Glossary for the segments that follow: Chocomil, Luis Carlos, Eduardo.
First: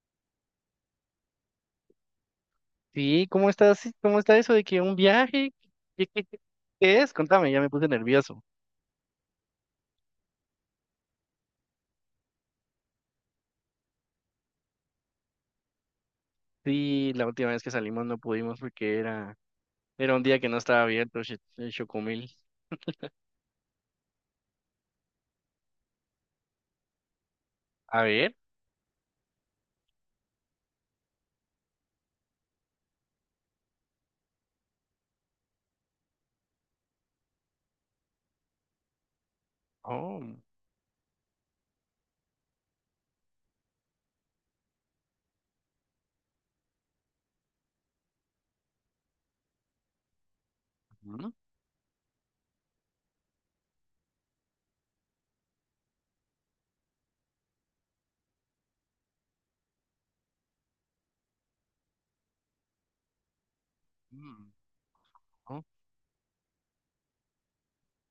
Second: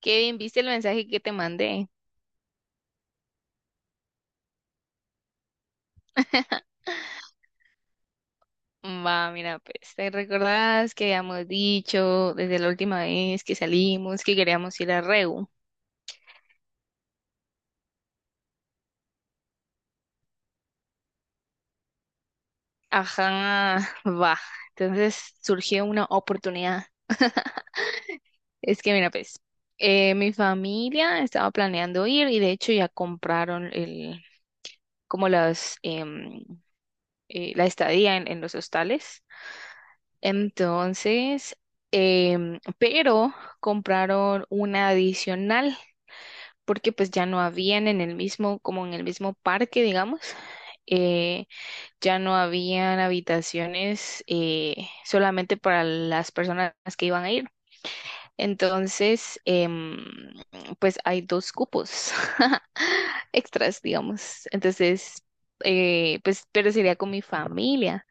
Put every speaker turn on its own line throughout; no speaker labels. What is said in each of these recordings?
Kevin, ¿viste el mensaje que te mandé?
Sí, ¿cómo estás? Sí, ¿cómo está eso de que un viaje? ¿Qué, qué- qué- qué es? Contame, ya me puse nervioso.
Va, mira, pues, ¿te recordás que habíamos dicho desde la última vez que salimos que queríamos ir a Reu?
Sí, la última vez que salimos no pudimos porque era un día que no estaba abierto el Chocomil.
Ajá, va. Entonces surgió una oportunidad.
A ver.
Es que, mira, pues, mi familia estaba planeando ir y de hecho ya compraron el, como las, la estadía en los hostales.
Oh,
Entonces, pero compraron una adicional, porque pues ya no habían en el mismo, como en el mismo parque, digamos,
ujú,
eh, ya no habían habitaciones solamente para las personas que iban a ir. Entonces, pues hay dos cupos extras, digamos.
mm,
Entonces,
oh.
pues, pero sería con mi familia.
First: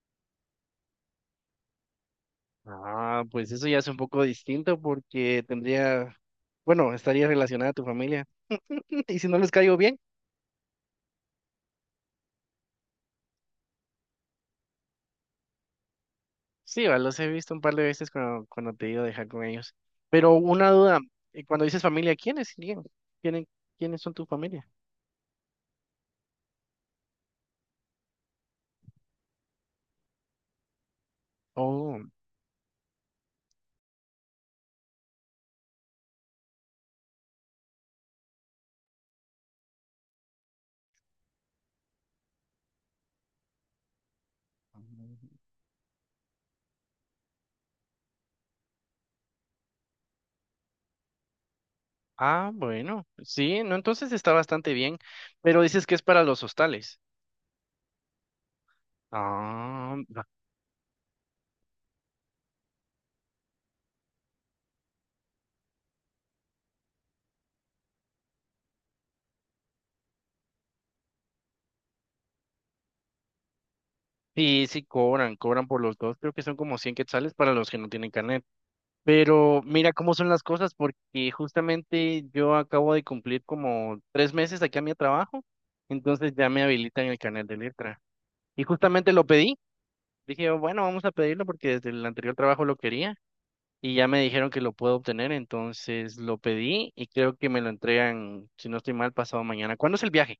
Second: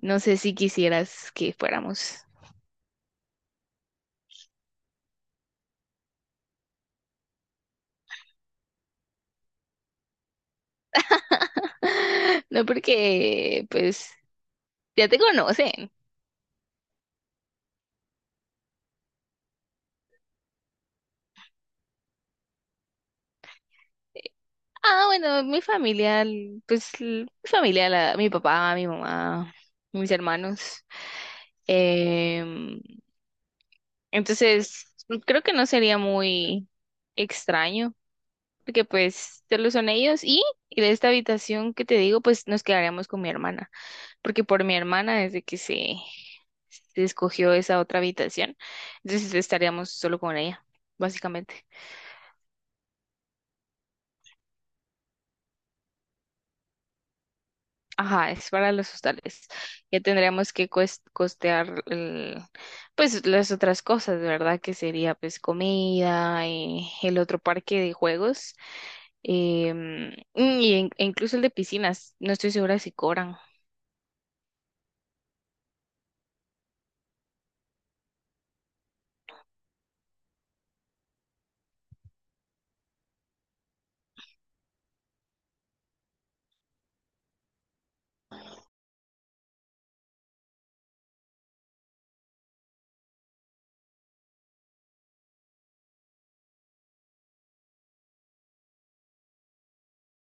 No sé si quisieras que fuéramos.
Ah, pues eso ya es un poco distinto porque tendría, bueno, estaría relacionada a tu familia. ¿Y si no les caigo bien?
No, porque pues ya te conocen.
Sí, va, los he visto un par de veces cuando te he ido a dejar con ellos. Pero una duda, cuando dices familia, ¿quiénes serían? ¿Quiénes, quiénes son tu familia?
Ah, bueno, mi familia, pues mi familia, la- mi papá, mi mamá, mis hermanos.
Oh,
Em, entonces, creo que no sería muy extraño, porque pues solo son ellos y de esta habitación que te digo, pues nos quedaríamos con mi hermana, porque por mi hermana desde que se escogió esa otra habitación, entonces estaríamos solo con ella, básicamente.
ah, bueno, sí, no, entonces está bastante bien, pero dices que es para los hostales.
Ajá, es para los hostales.
Ah,
Ya
va.
tendríamos que cues- costear el- pues las otras cosas, ¿verdad? Que sería pues comida, el otro parque de juegos, y en- e incluso el de piscinas. No estoy segura si cobran.
Sí, sí, cobran, cobran por los dos, creo que son como 100 quetzales para los que no tienen carnet. Pero mira cómo son las cosas, porque justamente yo acabo de cumplir como 3 meses aquí a mi trabajo, entonces ya me habilitan el carnet de letra. Y justamente lo pedí, dije, bueno, vamos a pedirlo porque desde el anterior trabajo lo quería. Y ya me dijeron que lo puedo obtener, entonces lo pedí y creo que me lo entregan, si no estoy mal, pasado mañana. ¿Cuándo es el viaje?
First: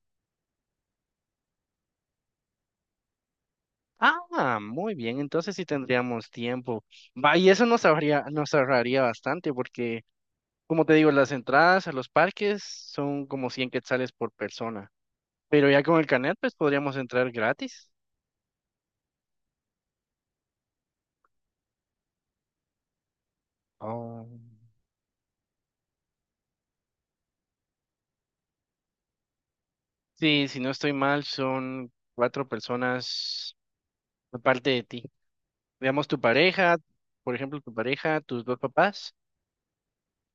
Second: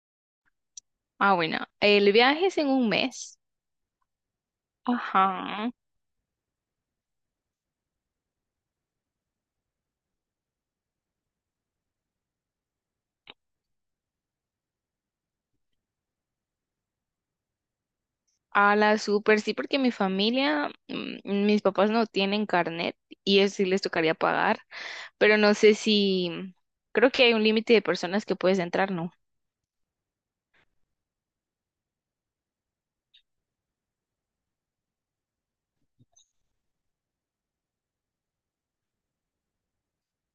Ah, bueno, el viaje es en un mes.
Ah, muy bien,
Ajá.
entonces sí tendríamos tiempo. Va, y eso nos ahorraría bastante porque, como te digo, las entradas a los parques son como 100 quetzales por persona, pero ya con el Canet, pues podríamos entrar gratis.
A la super, sí, porque mi familia, mm, mis papás no tienen carnet y eso sí les tocaría
Oh.
pagar, pero no sé si, creo que hay un límite de personas que puedes entrar, ¿no?
Sí, si no estoy mal, son cuatro personas aparte de ti. Veamos tu pareja, por ejemplo, tu pareja, tus dos papás.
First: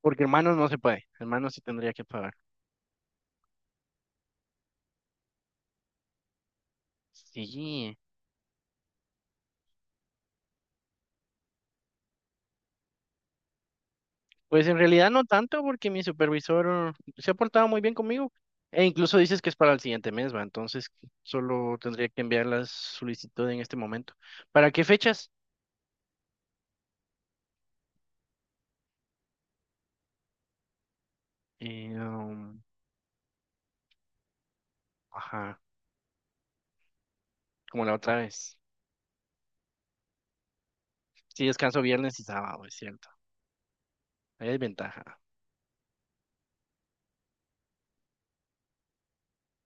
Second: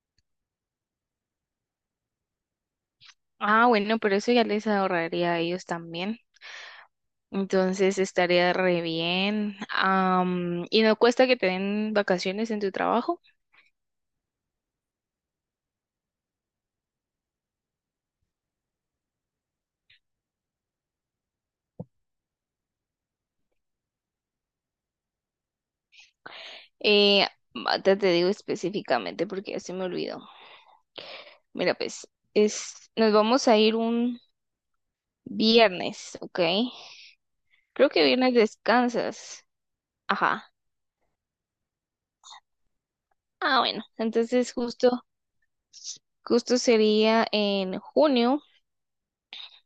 Porque hermanos no se puede, hermanos sí tendría que pagar.
Ah, bueno, pero eso ya les ahorraría a ellos también.
Sí,
Entonces estaría re bien. Am, y no cuesta que te den vacaciones en tu trabajo.
pues en realidad no tanto porque mi supervisor se ha portado muy bien conmigo e incluso dices que es para el siguiente mes, va, entonces solo tendría que enviar la solicitud en este momento. ¿Para qué fechas?
Eh, ahorita te digo específicamente porque ya se me olvidó. Mira,
Eh,
pues,
um,
es, nos vamos a ir un
ajá,
viernes, ¿ok?
como
Creo
la
que
otra
viernes
vez.
descansas. Ajá.
Sí, descanso viernes y sábado, es cierto.
Ah, bueno.
Hay
Entonces justo,
desventaja.
justo sería en junio.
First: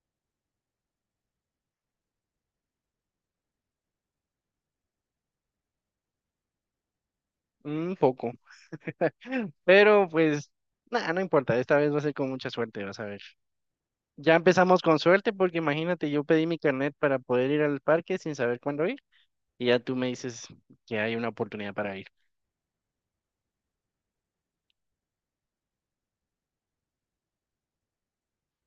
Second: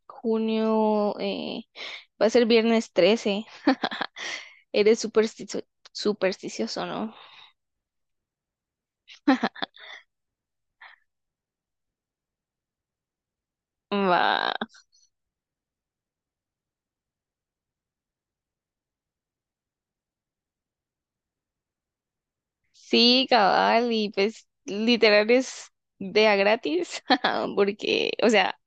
Junio, va a ser viernes 13. Eres supersticio- supersticioso, ¿no?
Un poco, pero pues nada, no importa, esta vez va a ser con mucha suerte, vas a ver. Ya
Va.
empezamos con suerte porque imagínate, yo pedí mi carnet para poder ir al parque sin saber cuándo ir y ya tú me dices que hay una oportunidad para ir.
Sí, cabal, y pues literal es de a gratis, porque, o sea,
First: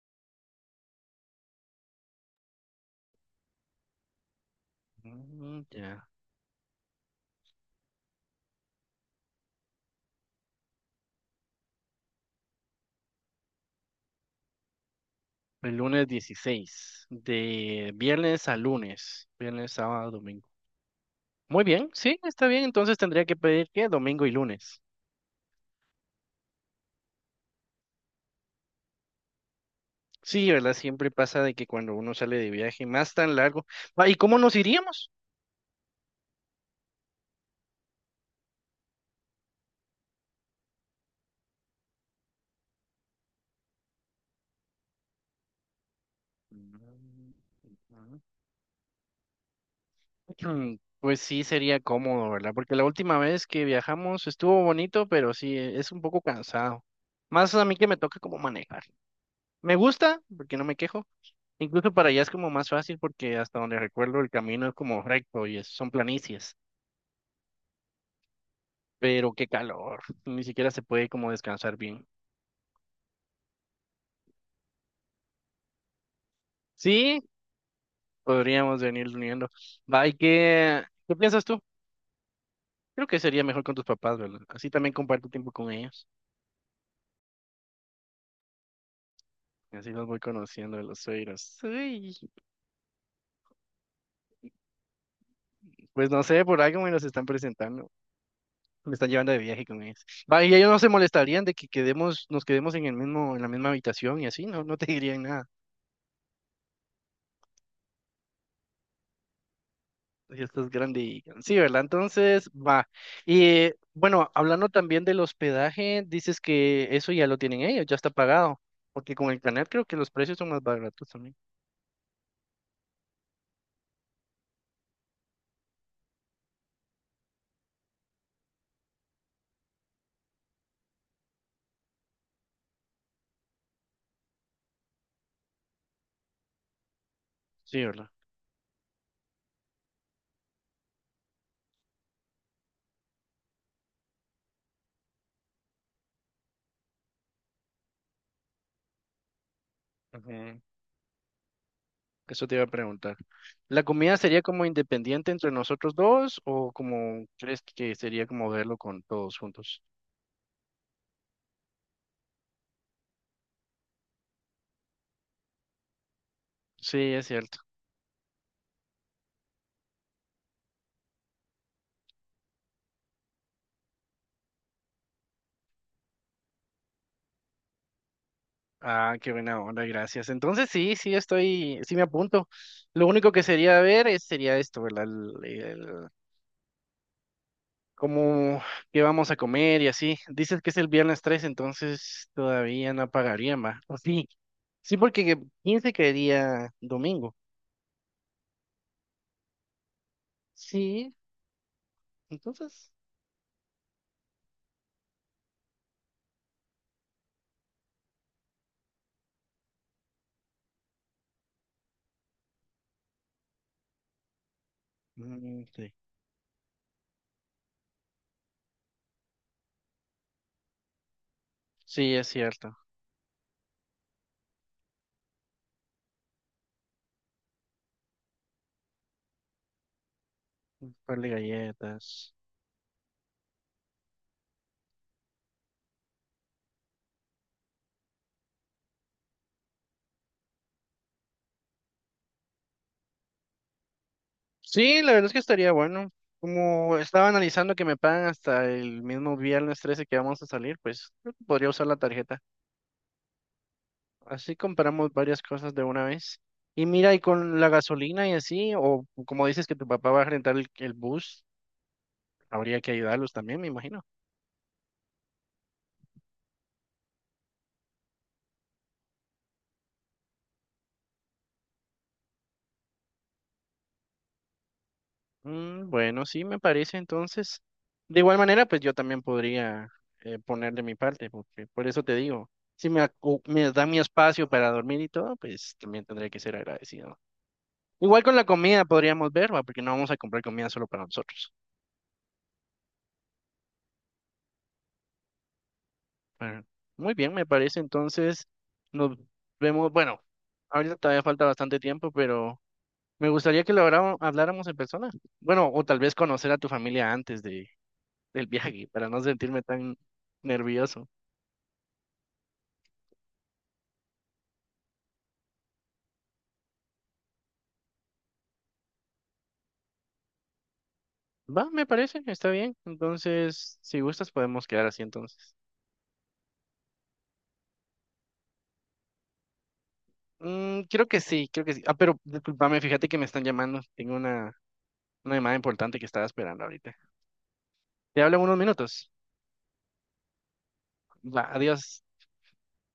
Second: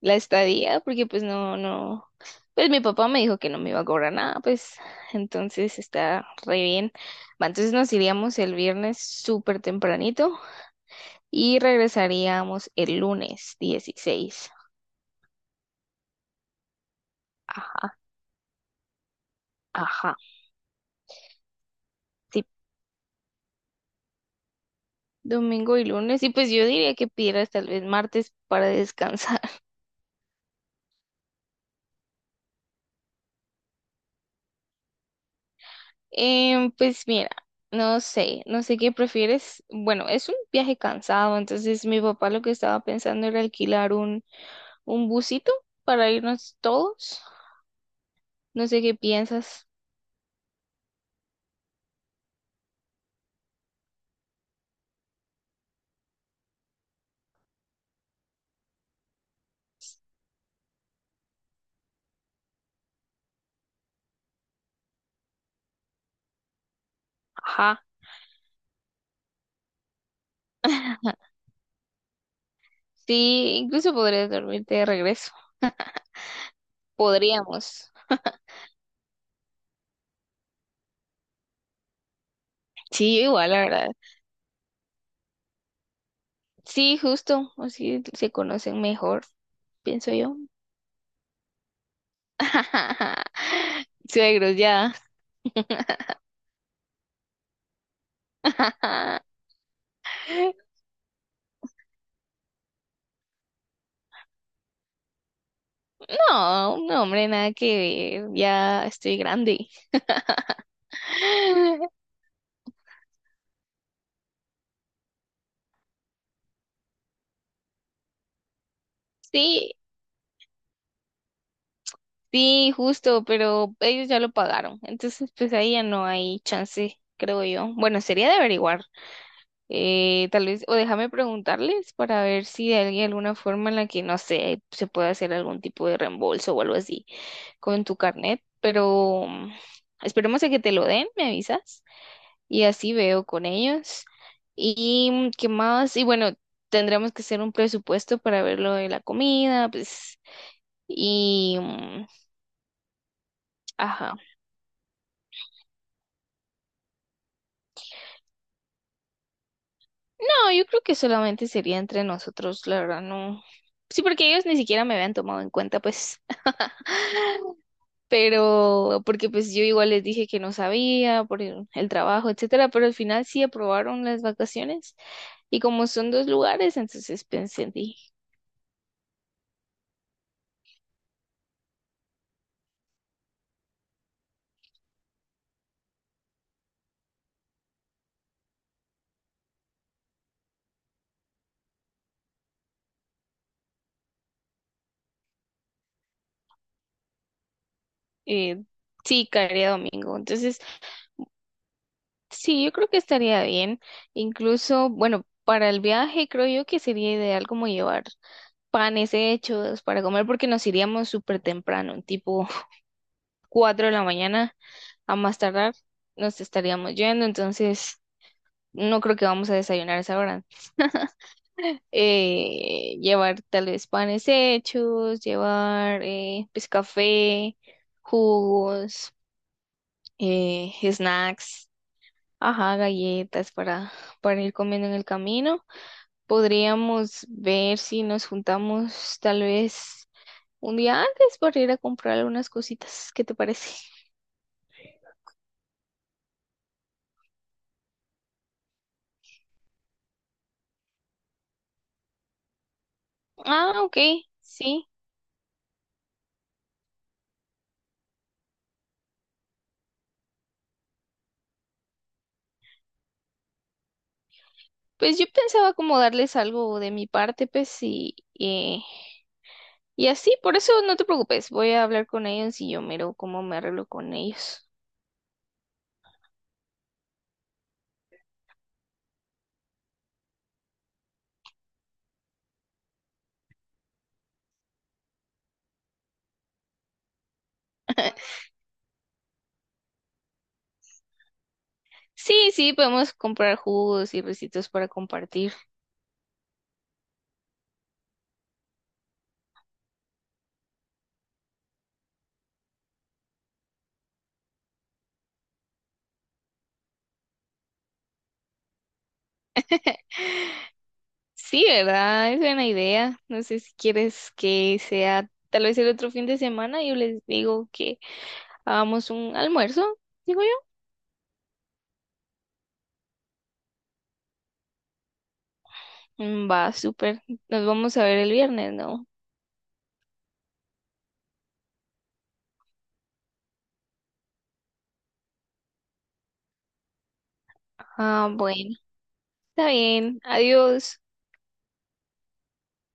la estadía, porque pues no, no, pues mi papá me dijo que no me iba a cobrar nada, pues
Mm,
entonces
ya.
está re bien. Va, entonces nos iríamos el viernes súper tempranito y regresaríamos el lunes 16.
El lunes 16 de
Ajá,
viernes a lunes, viernes, sábado,
ajá.
domingo. Muy bien, sí,
Sí,
está bien, entonces tendría que pedir que domingo y lunes.
domingo y lunes, y pues yo diría que pidieras tal vez martes para descansar.
Sí, ¿verdad? Siempre pasa de que cuando uno sale de viaje más tan largo. Ah, ¿y cómo nos iríamos?
Pues mira, no sé, no sé qué prefieres. Bueno, es un viaje cansado, entonces mi papá lo que estaba pensando era alquilar un busito para irnos todos.
Mm,
No sé qué piensas.
Pues sí, sería cómodo, ¿verdad? Porque la última vez que viajamos estuvo bonito, pero sí, es un poco cansado. Más a mí que me toca como manejar. Me gusta, porque no me quejo. Incluso para allá es como más fácil porque hasta donde recuerdo el camino es como recto y son planicies.
Ajá.
Pero qué calor, ni siquiera se puede como descansar bien.
Sí, incluso podrías dormirte de regreso.
Sí,
Podríamos.
podríamos venir uniendo. Va, ¿y qué, qué piensas tú? Creo que
Sí,
sería
igual, la
mejor con tus
verdad.
papás, ¿verdad? Así también comparto tiempo con ellos.
Sí, justo, así se conocen mejor,
Así los
pienso
voy
yo.
conociendo de los suegros. Uy.
Suegros, ya.
Pues no sé, por algo me los están presentando. Me están llevando de viaje con ellos. Va, y ellos no se molestarían de que quedemos, nos quedemos en el mismo, en la misma habitación y así, no, no te dirían nada.
No, no, hombre, nada que ver, ya estoy grande.
Ya estás grande y sí, ¿verdad? Entonces, va. Y bueno, hablando también del hospedaje, dices que eso ya lo tienen ellos, ya está pagado. Porque con el canal
Sí,
creo que los precios son más baratos también.
sí, justo, pero ellos ya lo pagaron, entonces pues ahí ya no hay chance, creo yo. Bueno, sería de averiguar, tal vez, o déjame preguntarles para ver si hay alguna forma en la que, no sé, se puede hacer algún tipo de reembolso o algo así
Sí,
con tu
¿verdad?
carnet, pero mm, esperemos a que te lo den, ¿me avisas? Y así veo con ellos. ¿Y mm, qué más? Y bueno, tendremos que hacer un presupuesto para ver lo de la comida, pues,
Ujú,
y, mm,
eso te iba a preguntar. ¿La
ajá.
comida sería como independiente entre nosotros dos o como crees que sería como verlo con todos juntos?
No, yo creo que solamente sería entre nosotros, la verdad, no. Sí, porque ellos ni siquiera me habían tomado en cuenta, pues,
Sí, es cierto.
pero porque pues yo igual les dije que no sabía por el trabajo, etcétera, pero al final sí aprobaron las vacaciones y como son dos lugares, entonces pensé, en ti.
Ah, qué buena onda, gracias. Entonces sí, sí estoy, sí me apunto. Lo único que sería ver es, sería esto, ¿verdad? Como qué vamos a comer y así. Dices que es el viernes 3, entonces todavía no pagaría más. O sí, sí, porque 15 caería domingo.
eh, sí, caería domingo, entonces
Sí,
sí, yo creo
entonces.
que estaría bien. Incluso, bueno, para el viaje creo yo que sería ideal como llevar panes hechos para comer porque nos iríamos súper temprano, tipo 4 de la mañana a más
Mm,
tardar
sí.
nos estaríamos yendo, entonces no creo que vamos a desayunar a esa hora.
Sí, es cierto.
Llevar tal vez panes hechos, llevar pues café, jugos,
Un par de
snacks,
galletas.
ajá, galletas para ir comiendo en el camino. Podríamos ver si nos juntamos tal vez un día antes para ir a comprar algunas cositas. ¿Qué te parece?
Sí, la verdad es que estaría bueno. Como estaba analizando que me pagan hasta el mismo viernes 13 que vamos a salir, pues creo que podría usar la tarjeta.
Ah, ok,
Así
sí.
compramos varias cosas de una vez. Y mira, y con la gasolina y así, o como dices que tu papá va a rentar el bus, habría que ayudarlos también, me imagino.
Pues yo pensaba como darles algo de mi parte, pues, y así, por eso no te preocupes, voy a hablar con ellos y yo miro cómo me arreglo con ellos.
Bueno, sí, me parece entonces. De igual manera, pues yo también podría poner de mi parte, porque por eso te digo, si me da mi espacio para dormir y todo, pues también tendré que ser agradecido. Igual con la comida podríamos ver, ¿va? Porque no vamos a comprar comida solo para nosotros.
Sí, sí, podemos comprar jugos y recitos para compartir.
Pero, muy bien, me parece. Entonces, nos vemos. Bueno, ahorita todavía falta bastante tiempo, pero me gustaría que lo habláramos en persona. Bueno, o tal vez conocer a tu familia antes del viaje, para no sentirme tan nervioso.
Sí, ¿verdad? Es buena idea. No sé si quieres que sea tal vez el otro fin de semana, yo les digo que hagamos un almuerzo, digo yo.
Va, me parece, está bien. Entonces, si gustas, podemos quedar así entonces.
Mm, va, súper. Nos vamos a ver el viernes, ¿no?
Mm, creo que sí, creo que sí. Ah, pero discúlpame, fíjate que me están llamando. Tengo una llamada importante que estaba esperando ahorita. Te
Ah,
hablo en unos
bueno.
minutos.
Está bien. Adiós.
Va, adiós.